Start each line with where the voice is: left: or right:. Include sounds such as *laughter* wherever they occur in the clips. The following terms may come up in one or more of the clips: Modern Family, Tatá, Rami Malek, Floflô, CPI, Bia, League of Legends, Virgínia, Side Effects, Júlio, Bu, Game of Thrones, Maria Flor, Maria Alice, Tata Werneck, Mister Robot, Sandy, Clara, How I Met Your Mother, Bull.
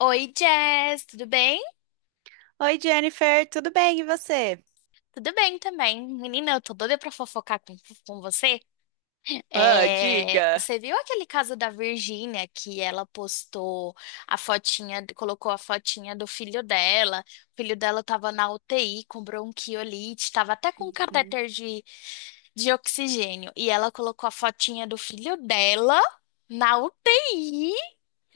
left: Oi, Jess, tudo bem?
right: Oi, Jennifer, tudo bem? E você?
left: Tudo bem também. Menina, eu tô doida pra fofocar com você.
right: Ah,
left: É,
right: diga.
left: você viu aquele caso da Virgínia que ela postou a fotinha, colocou a fotinha do filho dela. O filho dela tava na UTI com bronquiolite, tava até com catéter de oxigênio. E ela colocou a fotinha do filho dela na UTI,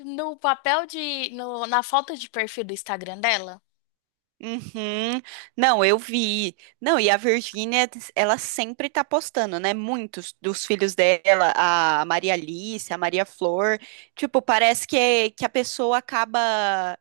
left: no papel de, no- na foto de perfil do Instagram dela.
right: Uhum. Não, eu vi. Não, e a Virgínia, ela sempre tá postando, né? Muitos dos filhos dela, a Maria Alice, a Maria Flor. Tipo, parece que, a pessoa acaba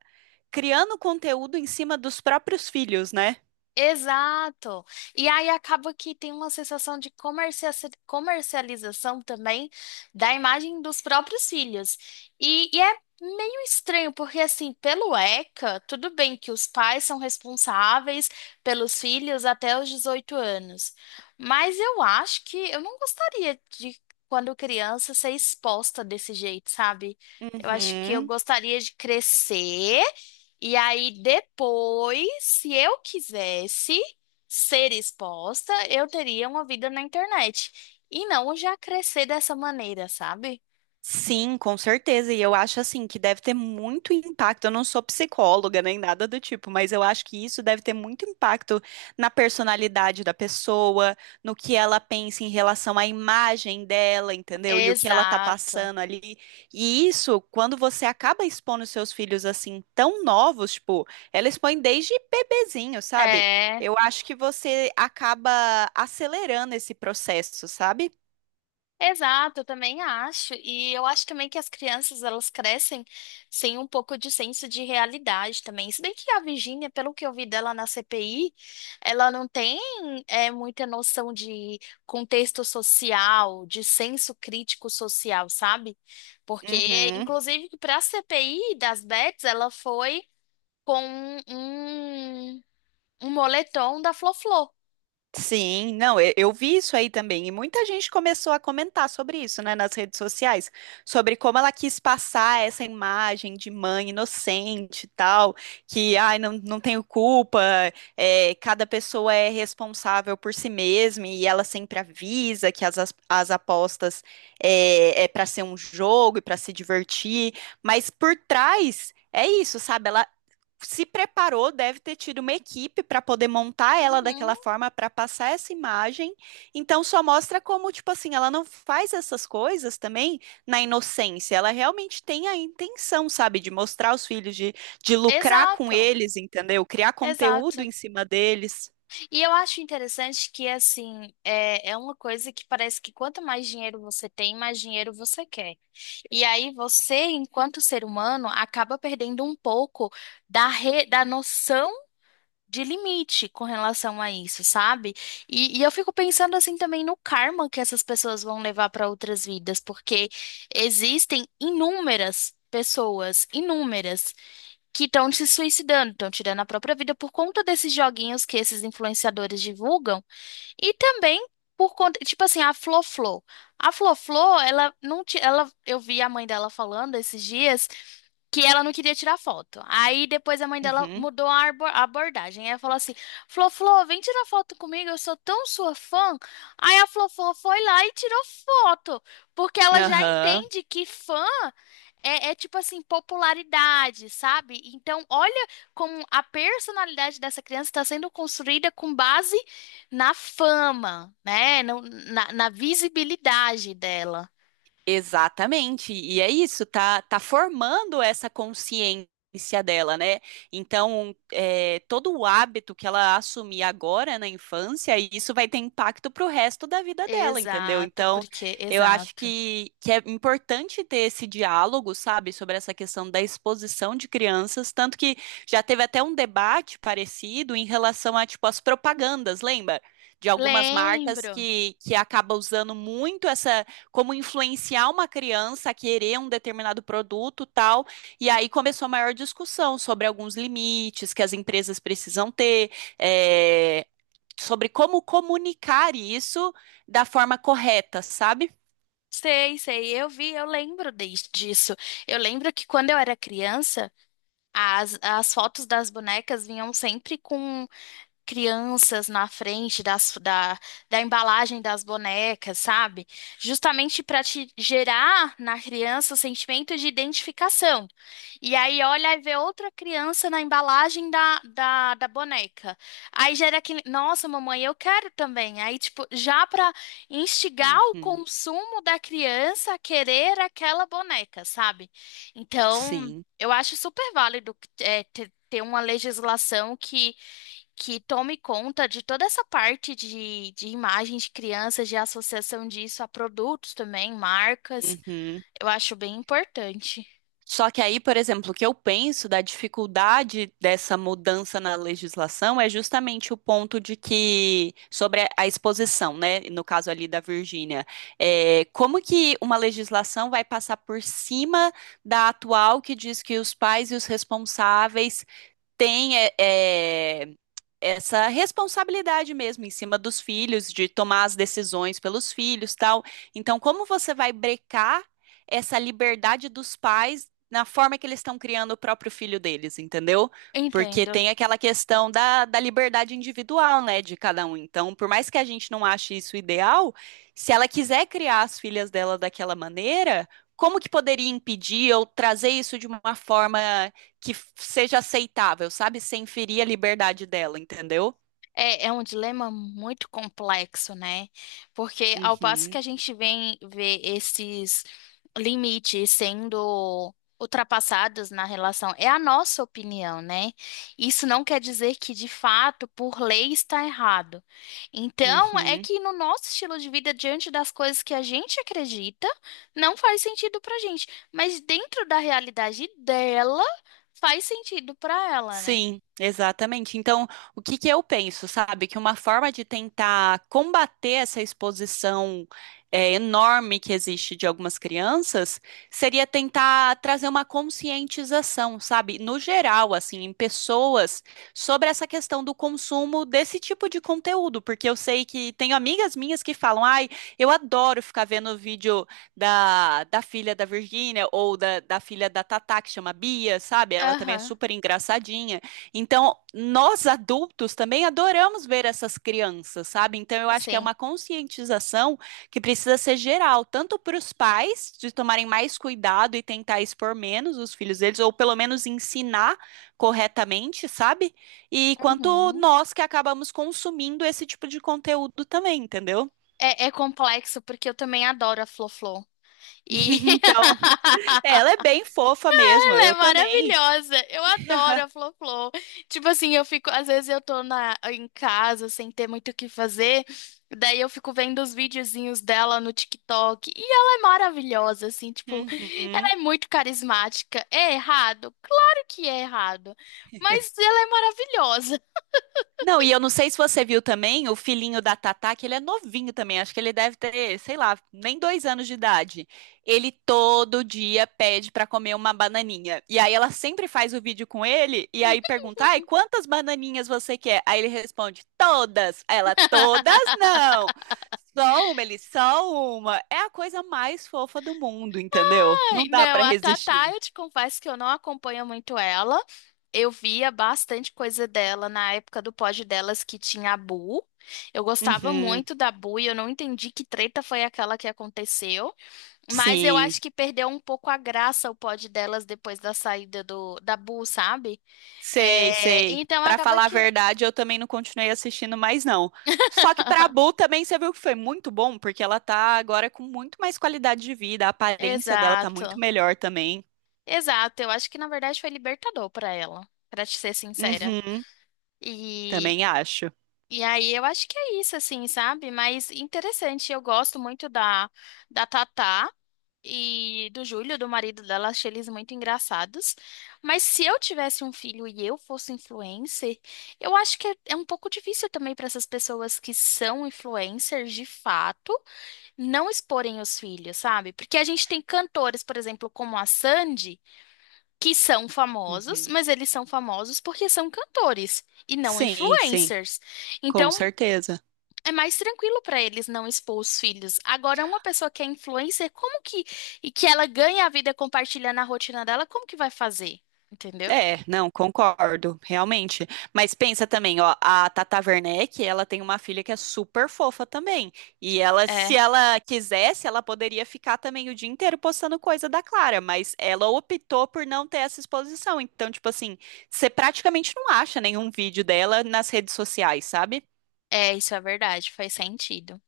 right: criando conteúdo em cima dos próprios filhos, né?
left: Exato. E aí acaba que tem uma sensação de comercialização também da imagem dos próprios filhos. E é meio estranho, porque assim, pelo ECA, tudo bem que os pais são responsáveis pelos filhos até os 18 anos. Mas eu acho que eu não gostaria de, quando criança, ser exposta desse jeito, sabe? Eu acho que eu
right: Uhum.
left: gostaria de crescer. E aí, depois, se eu quisesse ser exposta, eu teria uma vida na internet. E não já crescer dessa maneira, sabe?
right: Sim, com certeza. E eu acho assim que deve ter muito impacto. Eu não sou psicóloga nem nada do tipo, mas eu acho que isso deve ter muito impacto na personalidade da pessoa, no que ela pensa em relação à imagem dela, entendeu? E o que ela tá
left: Exato.
right: passando ali. E isso, quando você acaba expondo seus filhos assim tão novos, tipo, ela expõe desde bebezinho, sabe?
left: É.
right: Eu acho que você acaba acelerando esse processo, sabe?
left: Exato, eu também acho. E eu acho também que as crianças, elas crescem sem um pouco de senso de realidade também. Se bem que a Virgínia, pelo que eu vi dela na CPI, ela não tem muita noção de contexto social, de senso crítico social, sabe? Porque,
right: Uhum.
left: inclusive, para a CPI das Bets, ela foi com um moletom da Floflô.
right: Sim, não, e- eu vi isso aí também, e muita gente começou a comentar sobre isso, né, nas redes sociais, sobre como ela quis passar essa imagem de mãe inocente e tal, que, ai, não tenho culpa, é, cada pessoa é responsável por si mesma, e ela sempre avisa que as apostas é para ser um jogo e para se divertir, mas por trás é isso, sabe? Ela se preparou, deve ter tido uma equipe para poder montar ela
left: Uhum,
right: daquela forma, para passar essa imagem. Então, só mostra como, tipo assim, ela não faz essas coisas também na inocência. Ela realmente tem a intenção, sabe, de mostrar os filhos, de lucrar com
left: exato,
right: eles, entendeu? Criar conteúdo
left: exato.
right: em cima deles.
left: E eu acho interessante que, assim, é uma coisa que parece que quanto mais dinheiro você tem, mais dinheiro você quer. E aí você, enquanto ser humano, acaba perdendo um pouco da noção de limite com relação a isso, sabe? E eu fico pensando, assim, também no karma que essas pessoas vão levar para outras vidas, porque existem inúmeras pessoas, inúmeras que estão se suicidando, estão tirando a própria vida por conta desses joguinhos que esses influenciadores divulgam. E também por conta, tipo assim, a Flo-Flo. A Flo-Flo, ela não ti- ela eu vi a mãe dela falando esses dias que ela não queria tirar foto. Aí depois a mãe dela
right: Uhum.
left: mudou a abordagem. Ela falou assim: Flo, Flo, vem tirar foto comigo, eu sou tão sua fã. Aí a Flo, Flo foi lá e tirou foto, porque ela já
right: Aham.
left: entende que fã é tipo assim, popularidade, sabe? Então, olha como a personalidade dessa criança está sendo construída com base na fama, né? Na visibilidade dela.
right: Exatamente, e é isso, tá formando essa consciência dela, né? Então, é, todo o hábito que ela assumir agora na infância, isso vai ter impacto pro resto da vida dela, entendeu?
left: Exato,
right: Então, eu acho
left: exato.
right: que é importante ter esse diálogo, sabe, sobre essa questão da exposição de crianças, tanto que já teve até um debate parecido em relação a, tipo, as propagandas, lembra? De algumas marcas
left: Lembro.
right: que acaba usando muito essa como influenciar uma criança a querer um determinado produto, tal. E aí começou a maior discussão sobre alguns limites que as empresas precisam ter, é, sobre como comunicar isso da forma correta, sabe?
left: Sei, sei, eu vi, eu lembro disso. Eu lembro que quando eu era criança, as fotos das bonecas vinham sempre com crianças na frente da embalagem das bonecas, sabe? Justamente para te gerar na criança o sentimento de identificação. E aí olha e vê outra criança na embalagem da boneca. Aí gera aquele, nossa, mamãe, eu quero também. Aí, tipo, já para instigar o
right: Uhum,
left: consumo da criança a querer aquela boneca, sabe? Então,
right: sim.
left: eu acho super válido ter uma legislação que tome conta de toda essa parte de imagens de crianças, de associação disso a produtos também, marcas.
right: Uhum.
left: Eu acho bem importante.
right: Só que aí, por exemplo, o que eu penso da dificuldade dessa mudança na legislação é justamente o ponto de que, sobre a exposição, né? No caso ali da Virgínia, é, como que uma legislação vai passar por cima da atual que diz que os pais e os responsáveis têm essa responsabilidade mesmo em cima dos filhos, de tomar as decisões pelos filhos, tal. Então, como você vai brecar essa liberdade dos pais na forma que eles estão criando o próprio filho deles, entendeu? Porque
left: Entendo.
right: tem aquela questão da, da liberdade individual, né, de cada um. Então, por mais que a gente não ache isso ideal, se ela quiser criar as filhas dela daquela maneira, como que poderia impedir ou trazer isso de uma forma que seja aceitável, sabe? Sem ferir a liberdade dela, entendeu?
left: É um dilema muito complexo, né? Porque ao passo que
right: Uhum,
left: a gente vem ver esses limites sendo ultrapassados na relação, é a nossa opinião, né? Isso não quer dizer que de fato, por lei, está errado. Então, é
right: uhum.
left: que no nosso estilo de vida, diante das coisas que a gente acredita, não faz sentido pra gente, mas dentro da realidade dela, faz sentido pra ela, né?
right: Sim, exatamente. Então, o que que eu penso, sabe? Que uma forma de tentar combater essa exposição é, enorme que existe de algumas crianças seria tentar trazer uma conscientização, sabe? No geral, assim, em pessoas, sobre essa questão do consumo desse tipo de conteúdo. Porque eu sei que tenho amigas minhas que falam, ai, eu adoro ficar vendo vídeo. Da, da filha da Virgínia ou da, da filha da Tatá, que chama Bia, sabe? Ela também é
left: Aham,
right: super engraçadinha. Então, nós adultos também adoramos ver essas crianças, sabe? Então, eu acho que é
left: assim.
right: uma conscientização que precisa ser geral, tanto para os pais de tomarem mais cuidado e tentar expor menos os filhos deles, ou pelo menos ensinar corretamente, sabe? E quanto
left: Uhum.
right: nós que acabamos consumindo esse tipo de conteúdo também, entendeu? *laughs*
left: É complexo porque eu também adoro a Flo-Flo. E *laughs*
right: Então. Ela é bem fofa mesmo,
left: ela é
right: eu também.
left: maravilhosa. Eu adoro
right: *laughs*
left: a Flo-Flo. Tipo assim, eu fico, às vezes eu tô em casa sem ter muito o que fazer, daí eu fico vendo os videozinhos dela no TikTok e ela é maravilhosa, assim, tipo, ela
right: Uhum.
left: é muito carismática. É errado? Claro que é errado, mas ela é maravilhosa.
right: Não, e eu não sei se você viu também o filhinho da Tatá, que ele é novinho também, acho que ele deve ter, sei lá, nem 2 anos de idade. Ele todo dia pede pra comer uma bananinha. E aí ela sempre faz o vídeo com ele, e aí pergunta, ai, quantas bananinhas você quer? Aí ele responde, todas. Aí ela, todas não.
left: *laughs*
right: Só uma, ele, só uma. É a coisa mais fofa do mundo, entendeu? Não
left: Ai,
right: dá
left: não,
right: pra
left: a Tatá,
right: resistir.
left: eu te confesso que eu não acompanho muito ela. Eu via bastante coisa dela na época do pod delas que tinha a Bu. Eu gostava
right: Uhum.
left: muito da Bu e eu não entendi que treta foi aquela que aconteceu. Mas eu
right: Sim,
left: acho que perdeu um pouco a graça o pod delas depois da saída da Bu, sabe?
right: sei,
left: É,
right: sei.
left: então
right: Pra
left: acaba
right: falar a
left: que.
right: verdade, eu também não continuei assistindo mais, não. Só que pra
left: *laughs*
right: Bull também você viu que foi muito bom, porque ela tá agora com muito mais qualidade de vida, a aparência dela tá muito
left: Exato.
right: melhor também.
left: Exato. Eu acho que na verdade foi libertador pra ela, pra te ser sincera.
right: Uhum,
left: e
right: também acho.
left: E aí eu acho que é isso, assim, sabe? Mas interessante, eu gosto muito da Tatá e do Júlio, do marido dela, achei eles muito engraçados. Mas se eu tivesse um filho e eu fosse influencer, eu acho que é um pouco difícil também para essas pessoas que são influencers de fato não exporem os filhos, sabe? Porque a gente tem cantores, por exemplo, como a Sandy, que são famosos,
right: Uhum.
left: mas eles são famosos porque são cantores e não
right: Sim,
left: influencers.
right: com
left: Então,
right: certeza.
left: é mais tranquilo para eles não expor os filhos. Agora, uma pessoa que é influencer, como que e que ela ganha a vida compartilhando a rotina dela, como que vai fazer? Entendeu?
right: É, não, concordo, realmente. Mas pensa também, ó, a Tata Werneck, ela tem uma filha que é super fofa também. E ela,
left: É,
right: se ela quisesse, ela poderia ficar também o dia inteiro postando coisa da Clara, mas ela optou por não ter essa exposição. Então, tipo assim, você praticamente não acha nenhum vídeo dela nas redes sociais, sabe?
left: isso é verdade, faz sentido.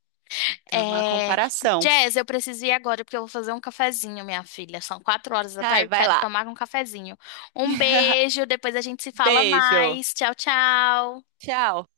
right: Então, é uma
left: É,
right: comparação.
left: Jazz, eu preciso ir agora porque eu vou fazer um cafezinho, minha filha. São 4 horas da
right: Ai,
left: tarde,
right: vai
left: quero
right: lá.
left: tomar um cafezinho. Um
right: *laughs*
left: beijo, depois a gente se fala
right: Beijo.
left: mais. Tchau, tchau.
right: Tchau.